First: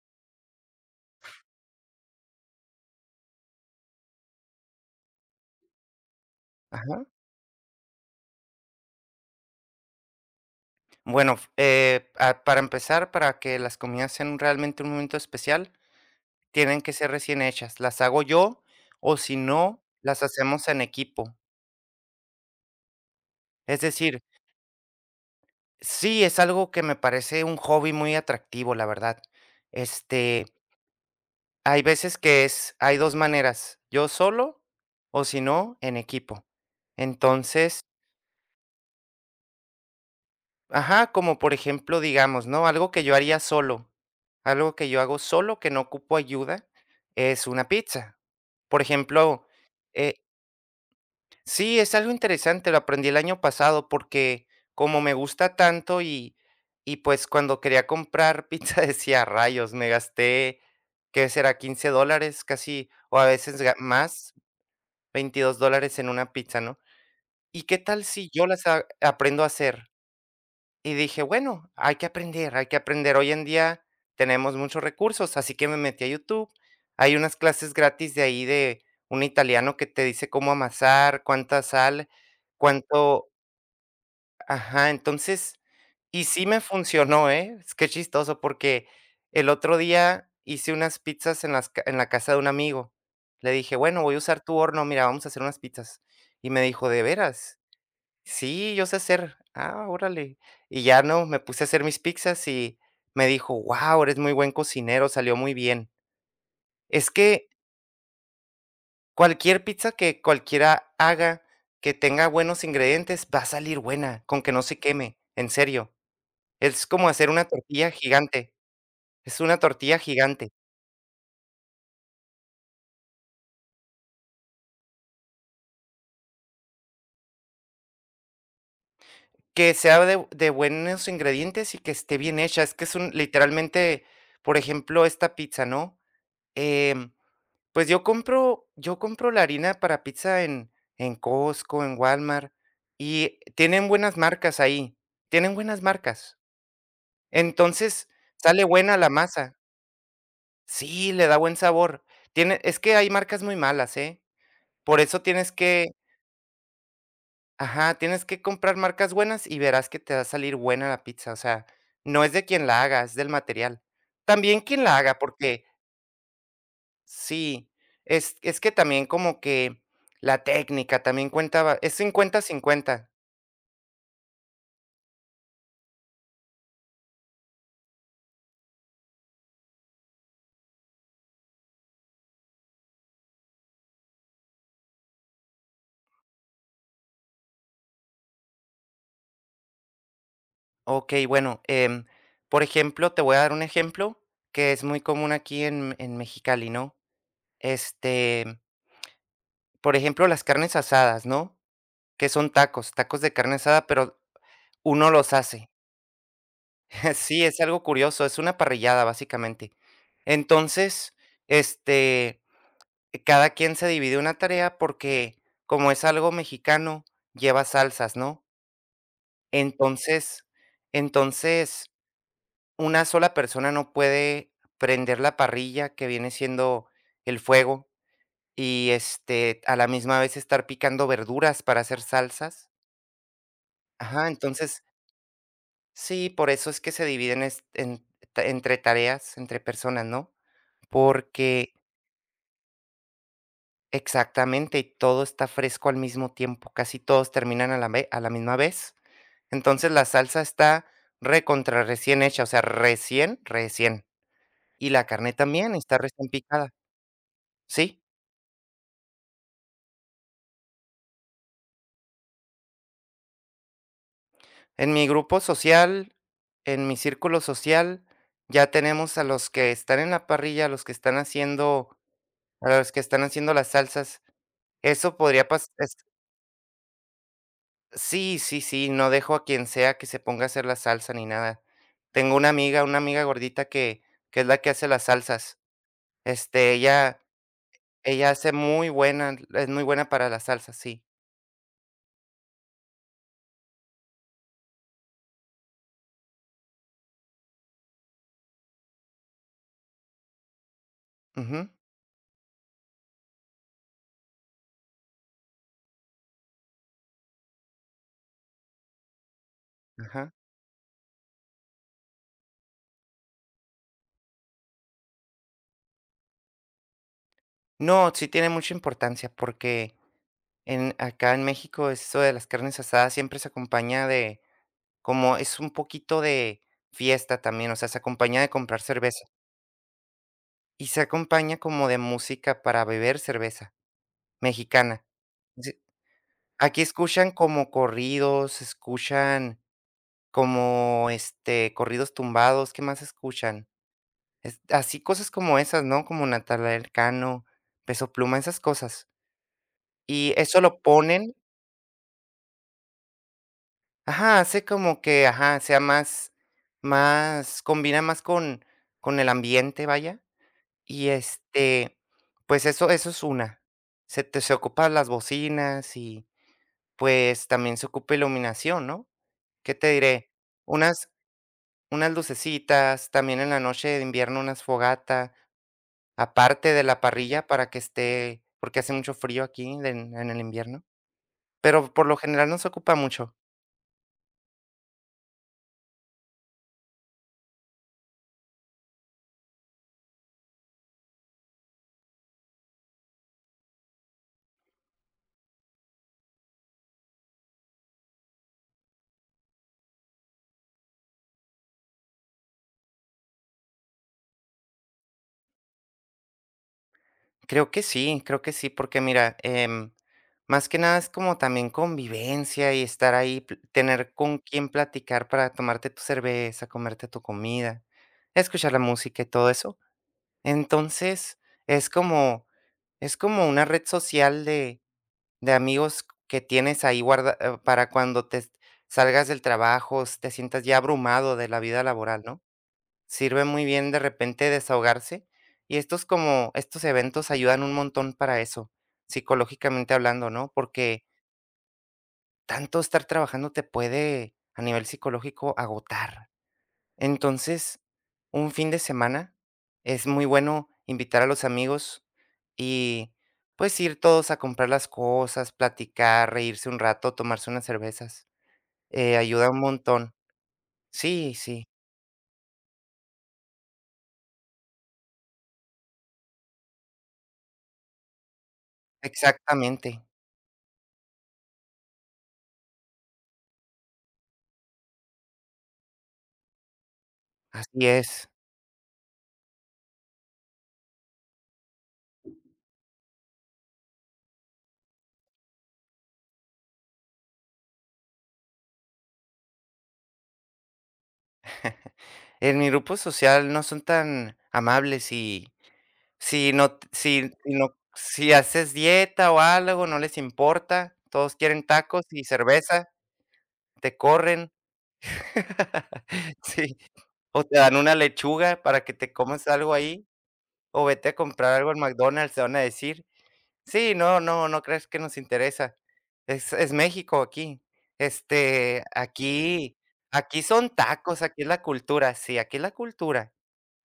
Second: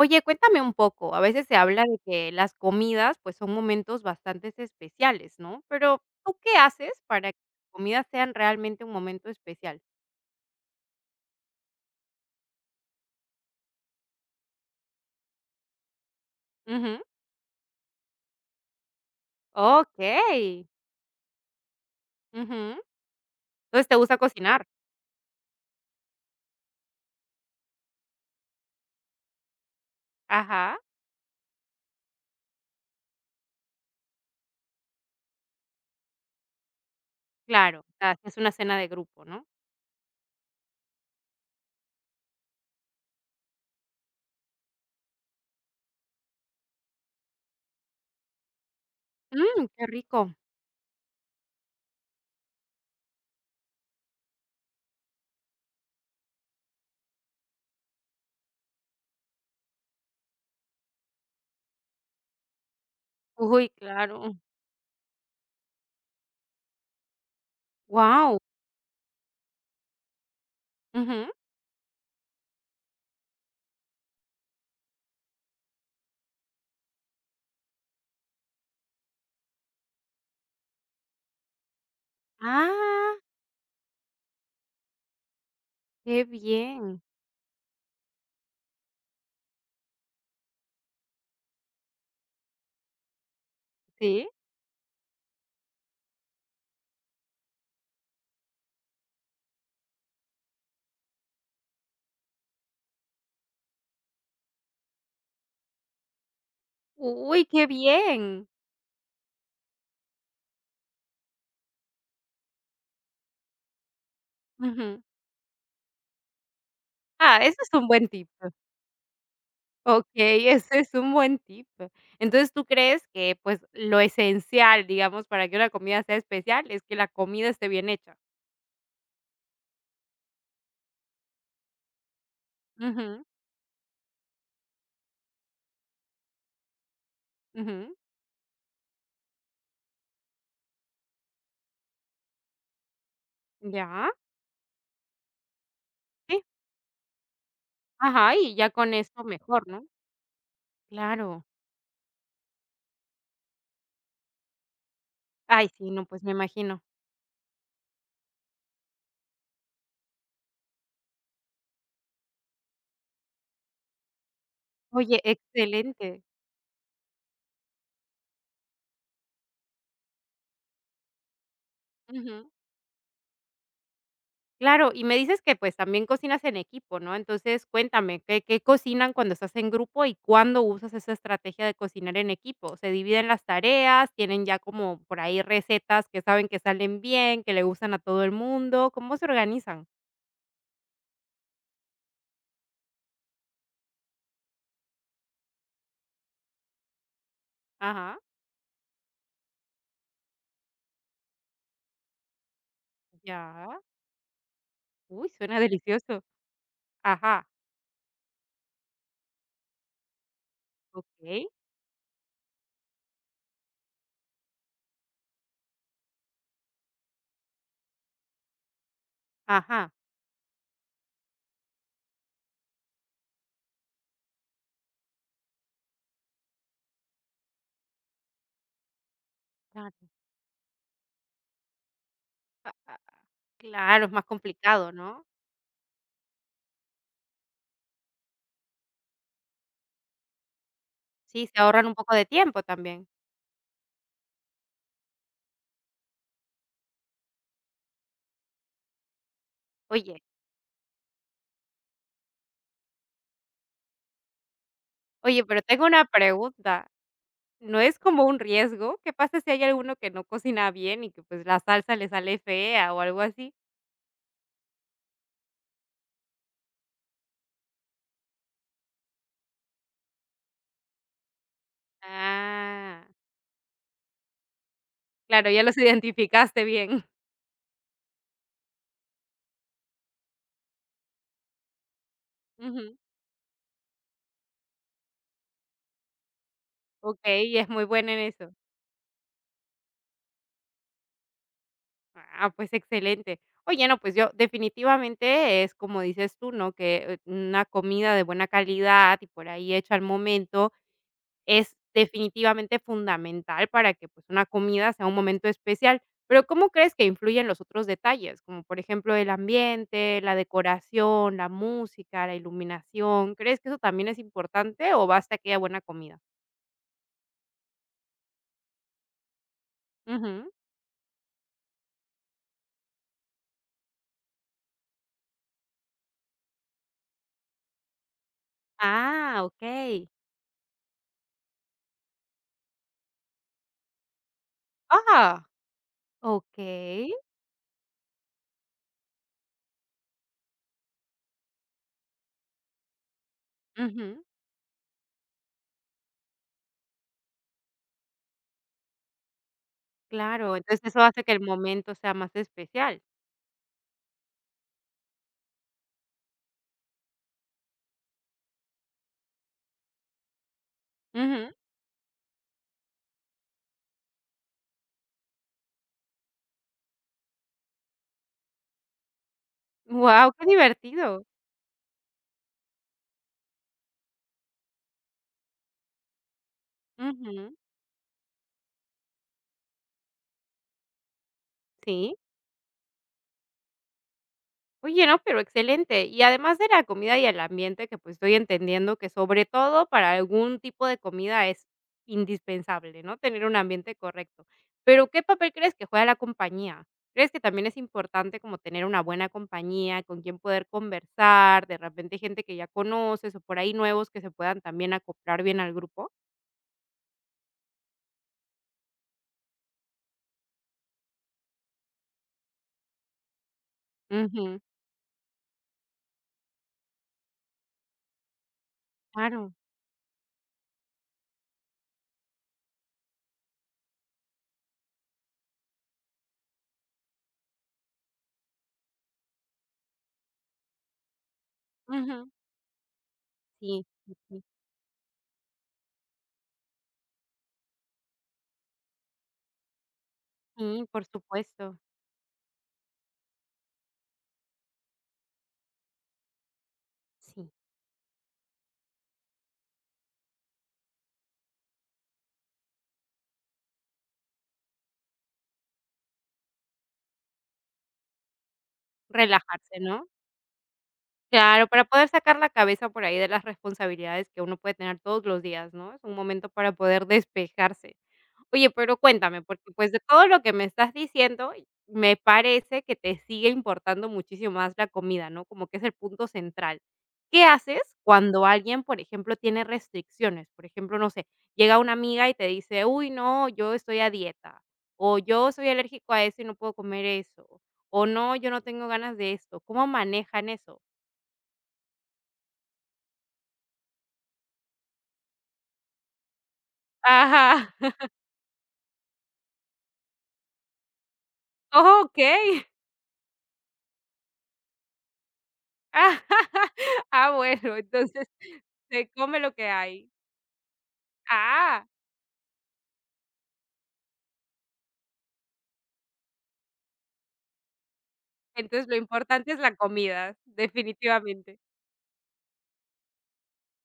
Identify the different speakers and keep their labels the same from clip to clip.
Speaker 1: Oye, cuéntame un poco, a veces se habla de que las comidas, pues, son momentos bastante especiales, ¿no? Pero, ¿tú qué haces
Speaker 2: Ajá.
Speaker 1: para que las comidas sean realmente un momento especial?
Speaker 2: Bueno, para empezar, para que las comidas sean realmente un momento especial, tienen que
Speaker 1: Ujú.
Speaker 2: ser recién hechas. Las hago yo, o si no, las
Speaker 1: Okey.
Speaker 2: hacemos en equipo.
Speaker 1: Ujú.
Speaker 2: Es
Speaker 1: Entonces, ¿te gusta
Speaker 2: decir,
Speaker 1: cocinar?
Speaker 2: sí, es algo que me parece un hobby muy atractivo, la verdad. Este,
Speaker 1: Ajá,
Speaker 2: hay veces que es hay 2 maneras: yo solo, o si no, en equipo.
Speaker 1: claro,
Speaker 2: Entonces,
Speaker 1: o sea, haces una cena de grupo, ¿no?
Speaker 2: ajá, como por ejemplo, digamos, ¿no? Algo que yo haría solo, algo que yo hago solo, que no ocupo ayuda, es una pizza. Por ejemplo,
Speaker 1: Mm, qué
Speaker 2: eh,
Speaker 1: rico.
Speaker 2: sí, es algo interesante. Lo aprendí el año pasado porque como me gusta tanto y pues cuando quería comprar pizza decía: "Rayos, me gasté, ¿qué será? $15 casi, o a veces
Speaker 1: Uy,
Speaker 2: más,
Speaker 1: claro.
Speaker 2: $22 en una pizza, ¿no? ¿Y qué tal si
Speaker 1: Wow.
Speaker 2: yo las aprendo a hacer?". Y dije:
Speaker 1: Ujú.
Speaker 2: "Bueno, hay que aprender, hay que aprender". Hoy en día tenemos muchos recursos, así que me metí a YouTube. Hay unas clases gratis de ahí, de un italiano que te dice cómo amasar, cuánta sal,
Speaker 1: Ah,
Speaker 2: cuánto, ajá. Entonces
Speaker 1: qué
Speaker 2: y sí me
Speaker 1: bien.
Speaker 2: funcionó, ¿eh? Es que chistoso, porque el otro día hice unas pizzas en las ca en la casa de un amigo. Le dije: "Bueno, voy a
Speaker 1: ¿Sí?
Speaker 2: usar tu horno, mira, vamos a hacer unas pizzas". Y me dijo: "¿De veras?". Sí, yo sé hacer. Ah, órale. Y ya, no, me puse a hacer mis pizzas y me dijo: "Guau, eres muy buen cocinero, salió muy bien". Es
Speaker 1: Uy,
Speaker 2: que
Speaker 1: qué bien.
Speaker 2: cualquier pizza que cualquiera haga, que tenga buenos ingredientes, va a salir buena, con que no se
Speaker 1: Ujú.
Speaker 2: queme, en serio. Es como hacer
Speaker 1: Ah,
Speaker 2: una
Speaker 1: eso es un
Speaker 2: tortilla
Speaker 1: buen tip.
Speaker 2: gigante, es una tortilla
Speaker 1: Okey,
Speaker 2: gigante,
Speaker 1: ese es un buen tip. Entonces, ¿tú crees que, pues, lo esencial, digamos, para que una comida sea especial es que la comida esté bien hecha?
Speaker 2: que sea de buenos ingredientes y que esté bien hecha. Es que es un,
Speaker 1: Ujú,
Speaker 2: literalmente, por ejemplo, esta pizza, ¿no? Em Pues
Speaker 1: ujú,
Speaker 2: yo compro, la harina para pizza en Costco, en Walmart, y tienen
Speaker 1: ya,
Speaker 2: buenas marcas ahí, tienen buenas marcas.
Speaker 1: sí,
Speaker 2: Entonces,
Speaker 1: ajá, y
Speaker 2: sale
Speaker 1: ya con
Speaker 2: buena la
Speaker 1: eso
Speaker 2: masa.
Speaker 1: mejor, ¿no?
Speaker 2: Sí, le da
Speaker 1: Claro.
Speaker 2: buen sabor. Tiene, es que hay marcas muy malas, ¿eh? Por eso tienes
Speaker 1: Ay,
Speaker 2: que,
Speaker 1: sí, no, pues, me imagino.
Speaker 2: ajá, tienes que comprar marcas buenas y verás que te va a salir buena la pizza. O sea, no es de quien la haga, es del material. También quien la
Speaker 1: Oye,
Speaker 2: haga, porque
Speaker 1: excelente.
Speaker 2: sí, es que también como que la técnica también cuenta, es cincuenta
Speaker 1: Ujú.
Speaker 2: cincuenta,
Speaker 1: Claro, y me dices que, pues, también cocinas en equipo, ¿no? Entonces, cuéntame, ¿qué cocinan cuando estás en grupo y cuándo usas esa estrategia de cocinar en equipo? ¿Se dividen las tareas? ¿Tienen ya como por ahí recetas que saben que salen bien, que le gustan a todo el mundo? ¿Cómo se organizan?
Speaker 2: Okey, bueno, por ejemplo, te voy a dar un ejemplo que es muy común aquí en Mexicali, ¿no?
Speaker 1: Ajá,
Speaker 2: Este, por ejemplo, las carnes asadas, ¿no? Que son tacos, tacos de carne
Speaker 1: ya.
Speaker 2: asada, pero uno
Speaker 1: Uy,
Speaker 2: los
Speaker 1: suena
Speaker 2: hace.
Speaker 1: delicioso.
Speaker 2: Sí,
Speaker 1: Ajá,
Speaker 2: es algo curioso, es una parrillada, básicamente. Entonces,
Speaker 1: okey.
Speaker 2: este que cada quien se divide una tarea porque, como es algo mexicano, lleva salsas, ¿no?
Speaker 1: Ajá.
Speaker 2: Entonces entonces, una sola persona no puede prender la parrilla, que viene siendo el fuego, y, a la
Speaker 1: Claro.
Speaker 2: misma vez estar picando verduras para hacer salsas.
Speaker 1: Ah, claro, es más
Speaker 2: Ajá, entonces
Speaker 1: complicado, ¿no?
Speaker 2: sí, por eso es que se dividen es en entre tareas, entre personas, ¿no?
Speaker 1: Sí, se
Speaker 2: Porque
Speaker 1: ahorran un poco de tiempo también.
Speaker 2: exactamente, y todo está fresco al mismo tiempo, casi todos terminan a la ve a la misma vez. Entonces, la
Speaker 1: Oye
Speaker 2: salsa está recontra recién hecha, o sea, recién, recién. Y la carne
Speaker 1: oye, pero
Speaker 2: también
Speaker 1: tengo
Speaker 2: está
Speaker 1: una
Speaker 2: recién picada.
Speaker 1: pregunta. No es
Speaker 2: Sí,
Speaker 1: como un riesgo, ¿qué pasa si hay alguno que no cocina bien y que, pues, la salsa le sale fea o algo así?
Speaker 2: en mi grupo social, en mi círculo social, ya tenemos a los que están en la parrilla, a los que están haciendo, a los que
Speaker 1: Ah,
Speaker 2: están haciendo las salsas. Eso podría
Speaker 1: claro, ya
Speaker 2: pas
Speaker 1: los identificaste bien.
Speaker 2: sí, sí, sí, no dejo a quien sea que se ponga a hacer la salsa ni nada. Tengo
Speaker 1: Ujú.
Speaker 2: una amiga gordita que es la que hace las salsas. Este, ella
Speaker 1: Okey, y es muy buena en
Speaker 2: ella
Speaker 1: eso.
Speaker 2: hace muy buena, es muy buena para las salsas, sí.
Speaker 1: Ah, pues excelente. Oye, no, pues yo definitivamente es como dices tú, ¿no? Que, una comida de buena calidad y por ahí hecha al momento
Speaker 2: Ujú,
Speaker 1: es definitivamente fundamental para que, pues, una comida sea un momento especial. Pero, ¿cómo crees que influyen los otros detalles? Como, por ejemplo, el ambiente,
Speaker 2: ajá.
Speaker 1: la decoración, la música, la iluminación. ¿Crees que eso también es importante o basta que haya buena comida?
Speaker 2: No, sí tiene mucha importancia porque
Speaker 1: Ujú.
Speaker 2: en, acá en México, eso de las carnes asadas siempre se acompaña de, como, es un poquito de fiesta también. O sea, se acompaña de comprar cerveza
Speaker 1: Ah, okey.
Speaker 2: y se acompaña como de música para beber cerveza mexicana.
Speaker 1: Ah,
Speaker 2: Sí. Aquí
Speaker 1: okey.
Speaker 2: escuchan como corridos, escuchan como, corridos tumbados. ¿Qué más escuchan?
Speaker 1: Ujú.
Speaker 2: Es así, cosas como esas, ¿no? Como Natalia Elcano, Peso Pluma, esas cosas. Y
Speaker 1: Claro,
Speaker 2: eso lo
Speaker 1: entonces eso hace que
Speaker 2: ponen,
Speaker 1: el momento sea más especial.
Speaker 2: ajá, hace como que, ajá, sea más, más combina más con el ambiente, vaya. Y,
Speaker 1: Wow,
Speaker 2: pues eso, es una. Se ocupan las bocinas y, pues, también se ocupa iluminación, ¿no? ¿Qué te diré?
Speaker 1: qué
Speaker 2: Unas
Speaker 1: divertido.
Speaker 2: Unas lucecitas, también en la noche de invierno unas fogata, aparte de la parrilla,
Speaker 1: Ujú.
Speaker 2: para que esté, porque hace mucho frío aquí en el invierno, pero por
Speaker 1: Sí.
Speaker 2: lo general no se ocupa mucho.
Speaker 1: Oye, no, pero excelente. Y además de la comida y el ambiente, que pues estoy entendiendo que sobre todo para algún tipo de comida es indispensable, ¿no? Tener un ambiente correcto. Pero ¿qué papel crees que juega la compañía? ¿Crees que también es importante como tener una buena compañía con quien poder conversar, de repente gente que ya conoces o por ahí nuevos que se puedan también acoplar bien al grupo?
Speaker 2: Creo que sí, porque mira, más que nada es como también convivencia y estar ahí, pl tener con
Speaker 1: Ujú,
Speaker 2: quién platicar para tomarte tu cerveza, comerte tu comida, escuchar la música y todo
Speaker 1: claro.
Speaker 2: eso. Entonces, es como, es como una red social de amigos que tienes ahí guarda, para cuando te salgas del trabajo, s te sientas ya abrumado de la vida laboral,
Speaker 1: Ujú.
Speaker 2: ¿no? Sirve muy
Speaker 1: Sí,
Speaker 2: bien de
Speaker 1: sí, sí.
Speaker 2: repente desahogarse, y estos, como estos eventos ayudan un montón para eso, psicológicamente hablando, ¿no?
Speaker 1: Sí, por
Speaker 2: Porque
Speaker 1: supuesto.
Speaker 2: tanto estar trabajando te puede, a nivel psicológico, agotar.
Speaker 1: Sí.
Speaker 2: Entonces, un fin de semana es muy bueno invitar a los amigos y, pues, ir todos a comprar las cosas, platicar, reírse un rato, tomarse unas cervezas, ayuda un
Speaker 1: Relajarse, ¿no?
Speaker 2: montón. Sí,
Speaker 1: Claro,
Speaker 2: sí,
Speaker 1: para poder sacar la cabeza por ahí de las responsabilidades que uno puede tener todos los días, ¿no? Es un momento para poder despejarse. Oye, pero cuéntame, porque pues
Speaker 2: exactamente,
Speaker 1: de todo lo que me estás diciendo, me parece que te sigue importando muchísimo más la comida, ¿no? Como que es el punto central. ¿Qué haces
Speaker 2: así es.
Speaker 1: cuando alguien, por ejemplo, tiene restricciones? Por ejemplo, no sé, llega una amiga y te dice, uy, no, yo estoy a dieta, o yo soy alérgico a eso y no puedo comer eso, o no, yo no tengo ganas de esto. ¿Cómo manejan eso?
Speaker 2: En mi grupo social no son tan amables y si no t si,
Speaker 1: Ajá.
Speaker 2: si haces dieta o algo, no les importa, todos quieren tacos y
Speaker 1: Okey.
Speaker 2: cerveza, te corren. Sí.
Speaker 1: Ah,
Speaker 2: O te
Speaker 1: bueno,
Speaker 2: dan una
Speaker 1: entonces
Speaker 2: lechuga para que
Speaker 1: se
Speaker 2: te
Speaker 1: come
Speaker 2: comas
Speaker 1: lo que
Speaker 2: algo ahí,
Speaker 1: hay.
Speaker 2: o vete a comprar algo en
Speaker 1: Ah,
Speaker 2: McDonald's. Te van a decir: "Sí, no, no, no crees que nos interesa, es México aquí". Este,
Speaker 1: entonces lo importante es la
Speaker 2: aquí
Speaker 1: comida,
Speaker 2: Aquí son tacos, aquí es
Speaker 1: definitivamente.
Speaker 2: la cultura, sí, aquí es la cultura.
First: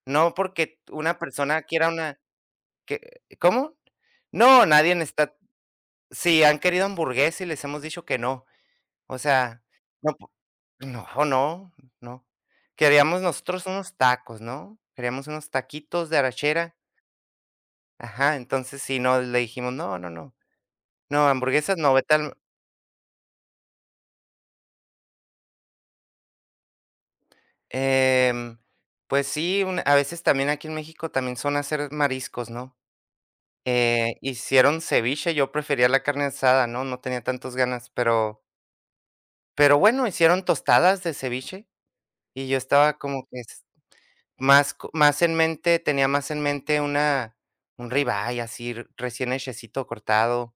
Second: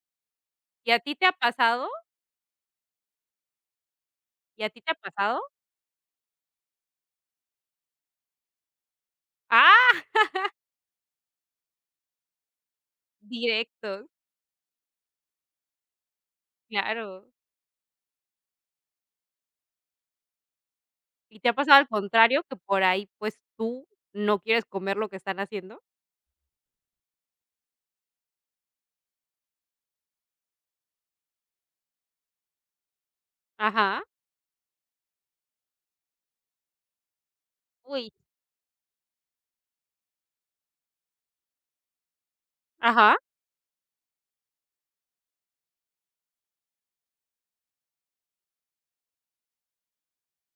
Speaker 2: No porque
Speaker 1: ¿Y a ti
Speaker 2: una
Speaker 1: te ha
Speaker 2: persona
Speaker 1: pasado?
Speaker 2: quiera una, que ¿cómo?
Speaker 1: ¿Y
Speaker 2: No,
Speaker 1: a ti te
Speaker 2: nadie
Speaker 1: ha
Speaker 2: está,
Speaker 1: pasado?
Speaker 2: sí, han querido hamburguesa y les hemos dicho que no. O sea,
Speaker 1: Ah,
Speaker 2: no, no, no. Queríamos nosotros unos
Speaker 1: directos,
Speaker 2: tacos, ¿no? Queríamos unos taquitos de arachera.
Speaker 1: claro.
Speaker 2: Ajá, entonces sí, no, le dijimos: "No, no, no. No,
Speaker 1: ¿Y te ha
Speaker 2: hamburguesas
Speaker 1: pasado al
Speaker 2: no, vete al".
Speaker 1: contrario, que por ahí, pues, tú no quieres comer lo que están haciendo?
Speaker 2: Em, pues sí, un a veces también aquí en México también son hacer mariscos, ¿no?
Speaker 1: Ajá.
Speaker 2: Hicieron ceviche, yo prefería la carne asada, ¿no? No tenía tantas ganas,
Speaker 1: Uy.
Speaker 2: pero bueno, hicieron tostadas de ceviche y yo estaba
Speaker 1: Ajá.
Speaker 2: como que, más en mente tenía, más en mente una, un ribeye así r- recién hechecito, cortado,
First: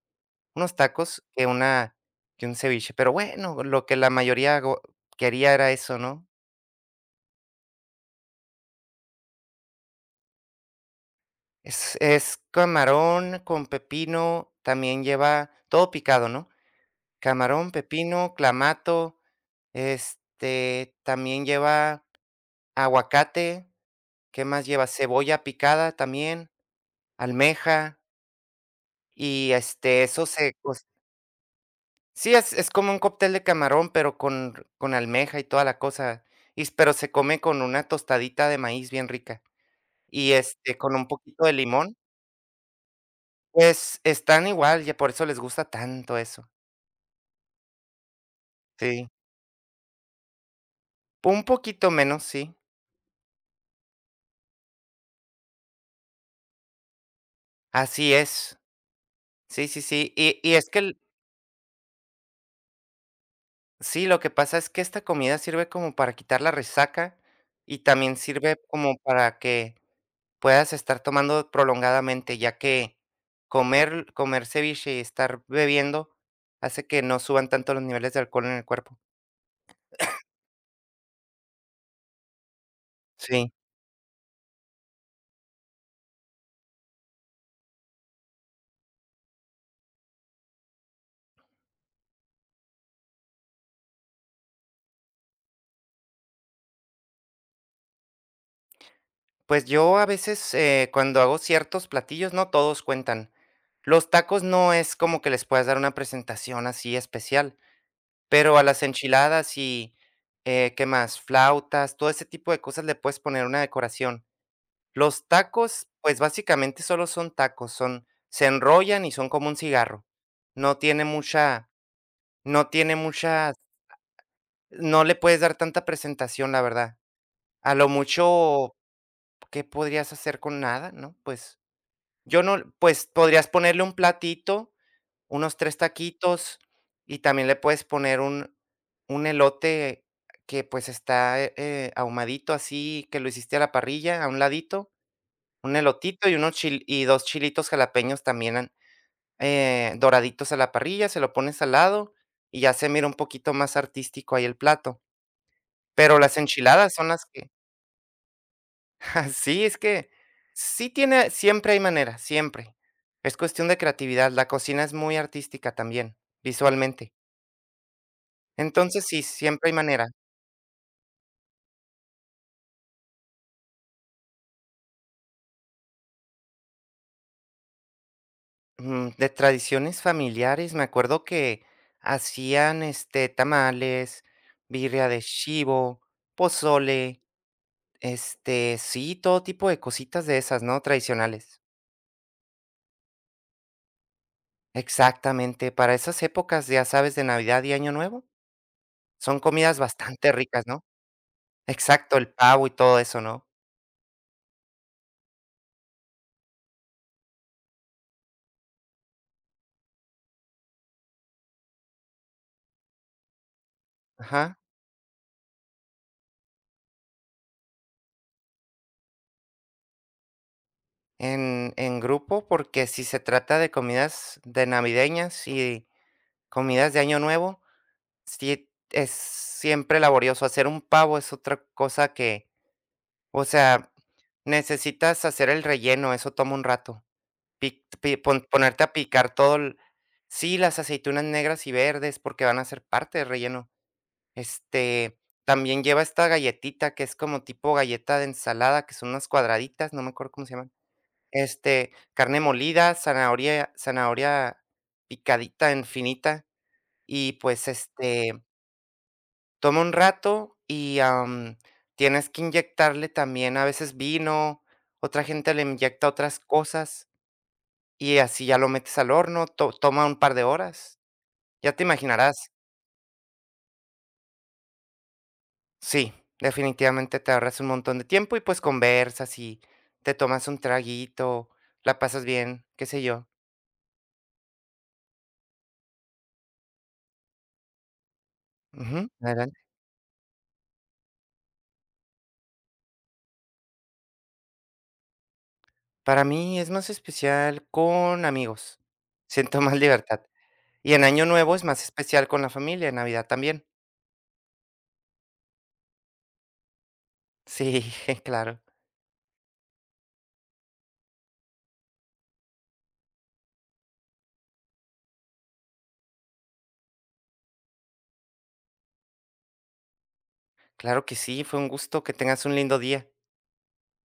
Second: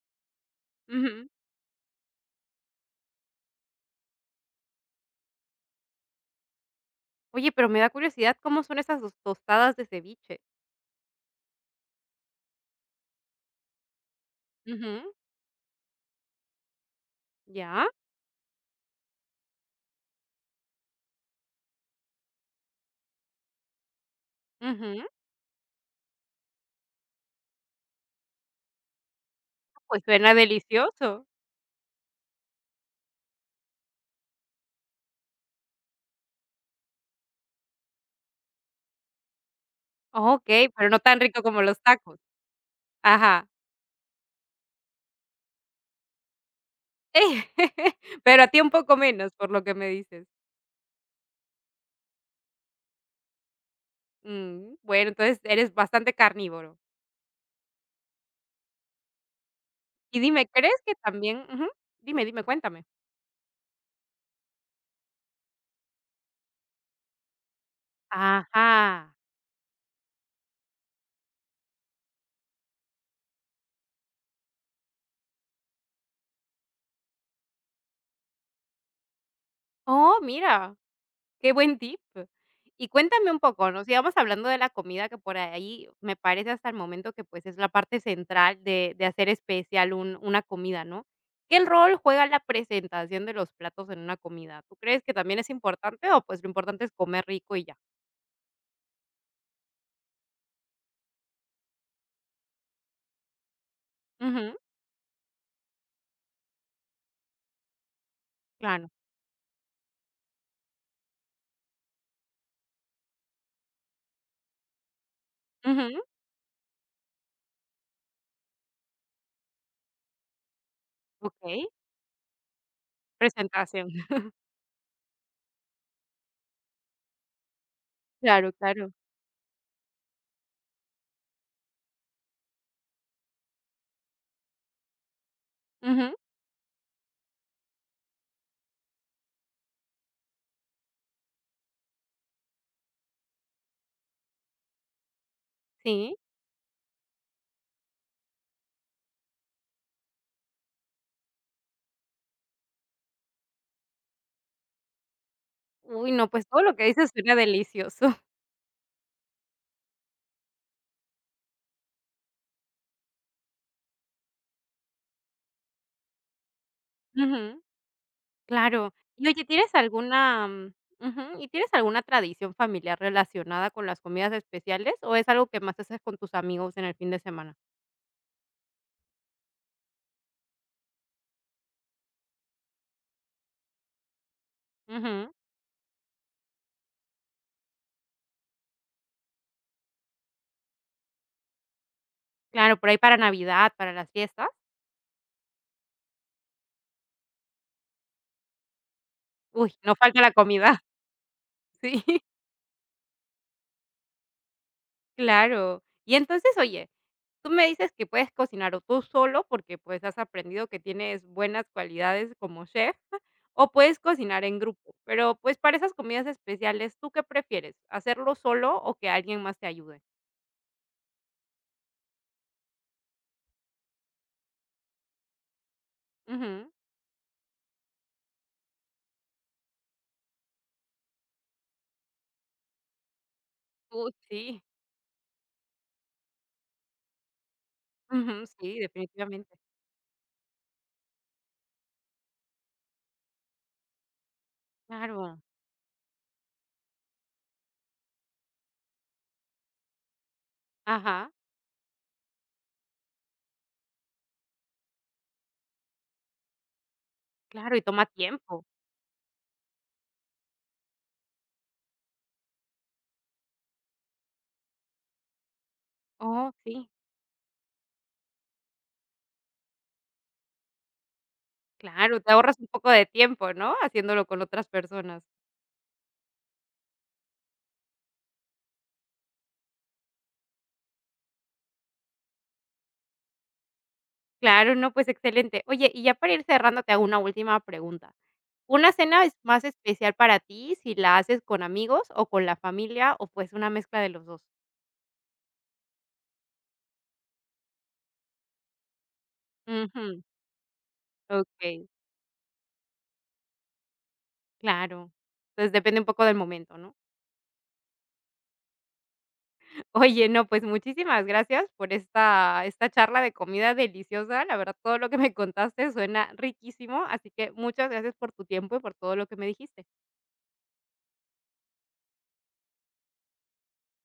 Speaker 2: unos tacos,
Speaker 1: Ujú.
Speaker 2: que un ceviche, pero bueno, lo que la mayoría go quería era eso, ¿no?
Speaker 1: Oye, pero me da curiosidad, ¿cómo son esas dos tostadas de ceviche?
Speaker 2: Es camarón con pepino, también
Speaker 1: Ujú.
Speaker 2: lleva todo picado, ¿no? Camarón,
Speaker 1: ¿Ya?
Speaker 2: pepino, clamato, también lleva aguacate. ¿Qué más lleva?
Speaker 1: Ujú.
Speaker 2: Cebolla picada también, almeja, y,
Speaker 1: Pues,
Speaker 2: eso
Speaker 1: suena
Speaker 2: se,
Speaker 1: delicioso.
Speaker 2: sí, es como un cóctel de camarón, pero con almeja y toda la cosa, y s pero se come con una tostadita de maíz bien rica, y,
Speaker 1: Okey, pero
Speaker 2: con
Speaker 1: no
Speaker 2: un
Speaker 1: tan rico
Speaker 2: poquito de
Speaker 1: como los
Speaker 2: limón.
Speaker 1: tacos. Ajá.
Speaker 2: Pues, están igual, ya por eso les gusta tanto eso.
Speaker 1: Pero a ti un poco
Speaker 2: Sí,
Speaker 1: menos, por lo que me dices.
Speaker 2: un poquito menos, sí,
Speaker 1: Mm, bueno, entonces eres bastante carnívoro.
Speaker 2: así es. Sí, sí, sí,
Speaker 1: Y dime,
Speaker 2: y es
Speaker 1: ¿crees
Speaker 2: que
Speaker 1: que
Speaker 2: el,
Speaker 1: también? Ujú. Dime, cuéntame.
Speaker 2: sí, lo que pasa es que esta comida sirve como para quitar la resaca, y también sirve como
Speaker 1: Ajá.
Speaker 2: para que puedas estar tomando prolongadamente, ya que comer ceviche y estar bebiendo hace que no suban tanto los niveles de alcohol en el cuerpo.
Speaker 1: Oh, mira. Qué buen tip. Y cuéntame un
Speaker 2: Sí,
Speaker 1: poco, ¿no? Sigamos hablando de la comida, que por ahí me parece hasta el momento que pues es la parte central de hacer especial una comida, ¿no? ¿Qué rol juega la presentación de los platos en una comida? ¿Tú crees que también es importante o pues lo importante es comer rico y ya?
Speaker 2: pues yo a veces, cuando hago ciertos platillos, no todos cuentan. Los
Speaker 1: Ujú,
Speaker 2: tacos no es como que les puedas dar una presentación así especial, pero a las
Speaker 1: claro.
Speaker 2: enchiladas y, ¿qué más? Flautas, todo ese tipo de cosas le puedes poner una decoración. Los tacos,
Speaker 1: Ujú,
Speaker 2: pues, básicamente solo son tacos, son se enrollan y son como un cigarro. No tiene
Speaker 1: ok.
Speaker 2: mucha, no tiene mucha
Speaker 1: Presentación.
Speaker 2: no le puedes dar tanta presentación, la verdad. A lo
Speaker 1: Claro,
Speaker 2: mucho,
Speaker 1: claro.
Speaker 2: ¿qué podrías hacer con nada, no? Pues, yo no pues, podrías ponerle un platito, unos 3
Speaker 1: Ujú,
Speaker 2: taquitos, y también le puedes poner un, elote que, pues, está, ahumadito así, que lo hiciste a la parrilla, a un ladito. Un
Speaker 1: sí.
Speaker 2: elotito y unos chil y 2 chilitos jalapeños también, doraditos a la parrilla, se lo pones al lado y ya se mira un poquito más artístico ahí el plato.
Speaker 1: Uy,
Speaker 2: Pero
Speaker 1: no,
Speaker 2: las
Speaker 1: pues todo lo que
Speaker 2: enchiladas son
Speaker 1: dices
Speaker 2: las
Speaker 1: suena
Speaker 2: que,
Speaker 1: delicioso.
Speaker 2: sí, es que sí tiene, siempre hay manera, siempre. Es cuestión de creatividad, la cocina es muy artística también, visualmente.
Speaker 1: Ujú. Claro.
Speaker 2: Entonces sí,
Speaker 1: Y oye,
Speaker 2: siempre hay
Speaker 1: ¿tienes
Speaker 2: manera.
Speaker 1: alguna, ujú, y tienes alguna tradición familiar relacionada con las comidas especiales, o es algo que más haces con tus amigos en el fin de semana?
Speaker 2: Ujú, de tradiciones familiares, me acuerdo que hacían, tamales, birria de
Speaker 1: Ujú.
Speaker 2: chivo, pozole. Sí, todo tipo de cositas de esas, ¿no? Tradicionales.
Speaker 1: Claro, por ahí para Navidad, para las fiestas.
Speaker 2: Exactamente, para esas épocas, ya sabes, de Navidad y Año Nuevo, son
Speaker 1: Uy,
Speaker 2: comidas
Speaker 1: no falta la
Speaker 2: bastante ricas,
Speaker 1: comida.
Speaker 2: ¿no?
Speaker 1: Sí,
Speaker 2: Exacto, el pavo y todo eso, ¿no?
Speaker 1: claro. Y entonces, oye, tú me dices que puedes cocinar o tú solo, porque, pues, has aprendido que tienes buenas cualidades como chef, o puedes cocinar
Speaker 2: Ajá.
Speaker 1: en grupo. Pero, pues, para esas comidas especiales, ¿tú qué prefieres? ¿Hacerlo solo o que alguien más te ayude?
Speaker 2: En, grupo, porque si se trata de comidas de navideñas y
Speaker 1: Ujú.
Speaker 2: comidas de Año Nuevo, sí es siempre laborioso. Hacer un pavo es otra cosa que, o sea,
Speaker 1: Uy, sí.
Speaker 2: necesitas hacer el relleno, eso toma un rato. Pic pi
Speaker 1: Ujú,
Speaker 2: pon
Speaker 1: sí,
Speaker 2: Ponerte a picar todo
Speaker 1: definitivamente.
Speaker 2: el, sí, las aceitunas negras y verdes, porque van a ser parte del relleno. Este,
Speaker 1: Claro.
Speaker 2: también lleva esta galletita que es como tipo galleta de ensalada, que son unas cuadraditas, no me acuerdo cómo se llaman.
Speaker 1: Ajá.
Speaker 2: Carne molida, zanahoria picadita, en finita, y pues,
Speaker 1: Claro, y toma tiempo.
Speaker 2: toma un rato y, tienes que inyectarle también a veces vino, otra gente le inyecta otras
Speaker 1: Oh, sí,
Speaker 2: cosas. Y así ya lo metes al horno, to toma un par de horas, ya te
Speaker 1: claro, te
Speaker 2: imaginarás.
Speaker 1: ahorras un poco de tiempo, ¿no?, haciéndolo con otras personas.
Speaker 2: Sí, definitivamente te ahorras un montón de tiempo y, pues, conversas y te tomas un traguito, la pasas bien, qué sé yo.
Speaker 1: Claro, no, pues excelente. Oye, y ya para ir cerrando, te hago una última pregunta. ¿Una
Speaker 2: Ujú,
Speaker 1: cena es
Speaker 2: adelante.
Speaker 1: más especial para ti si la haces con amigos o con la familia o, pues, una mezcla de los dos?
Speaker 2: Para mí es más especial con amigos, siento más
Speaker 1: Ujú.
Speaker 2: libertad. Y en Año Nuevo es más
Speaker 1: Okey,
Speaker 2: especial con la familia, en Navidad también.
Speaker 1: claro. Entonces, depende un poco del momento, ¿no?
Speaker 2: Sí, claro,
Speaker 1: Oye, no, pues muchísimas gracias por esta charla de comida deliciosa. La verdad, todo lo que me contaste suena riquísimo, así que muchas gracias por tu tiempo y por todo lo que me dijiste.
Speaker 2: claro que sí, fue un gusto, que tengas un lindo día.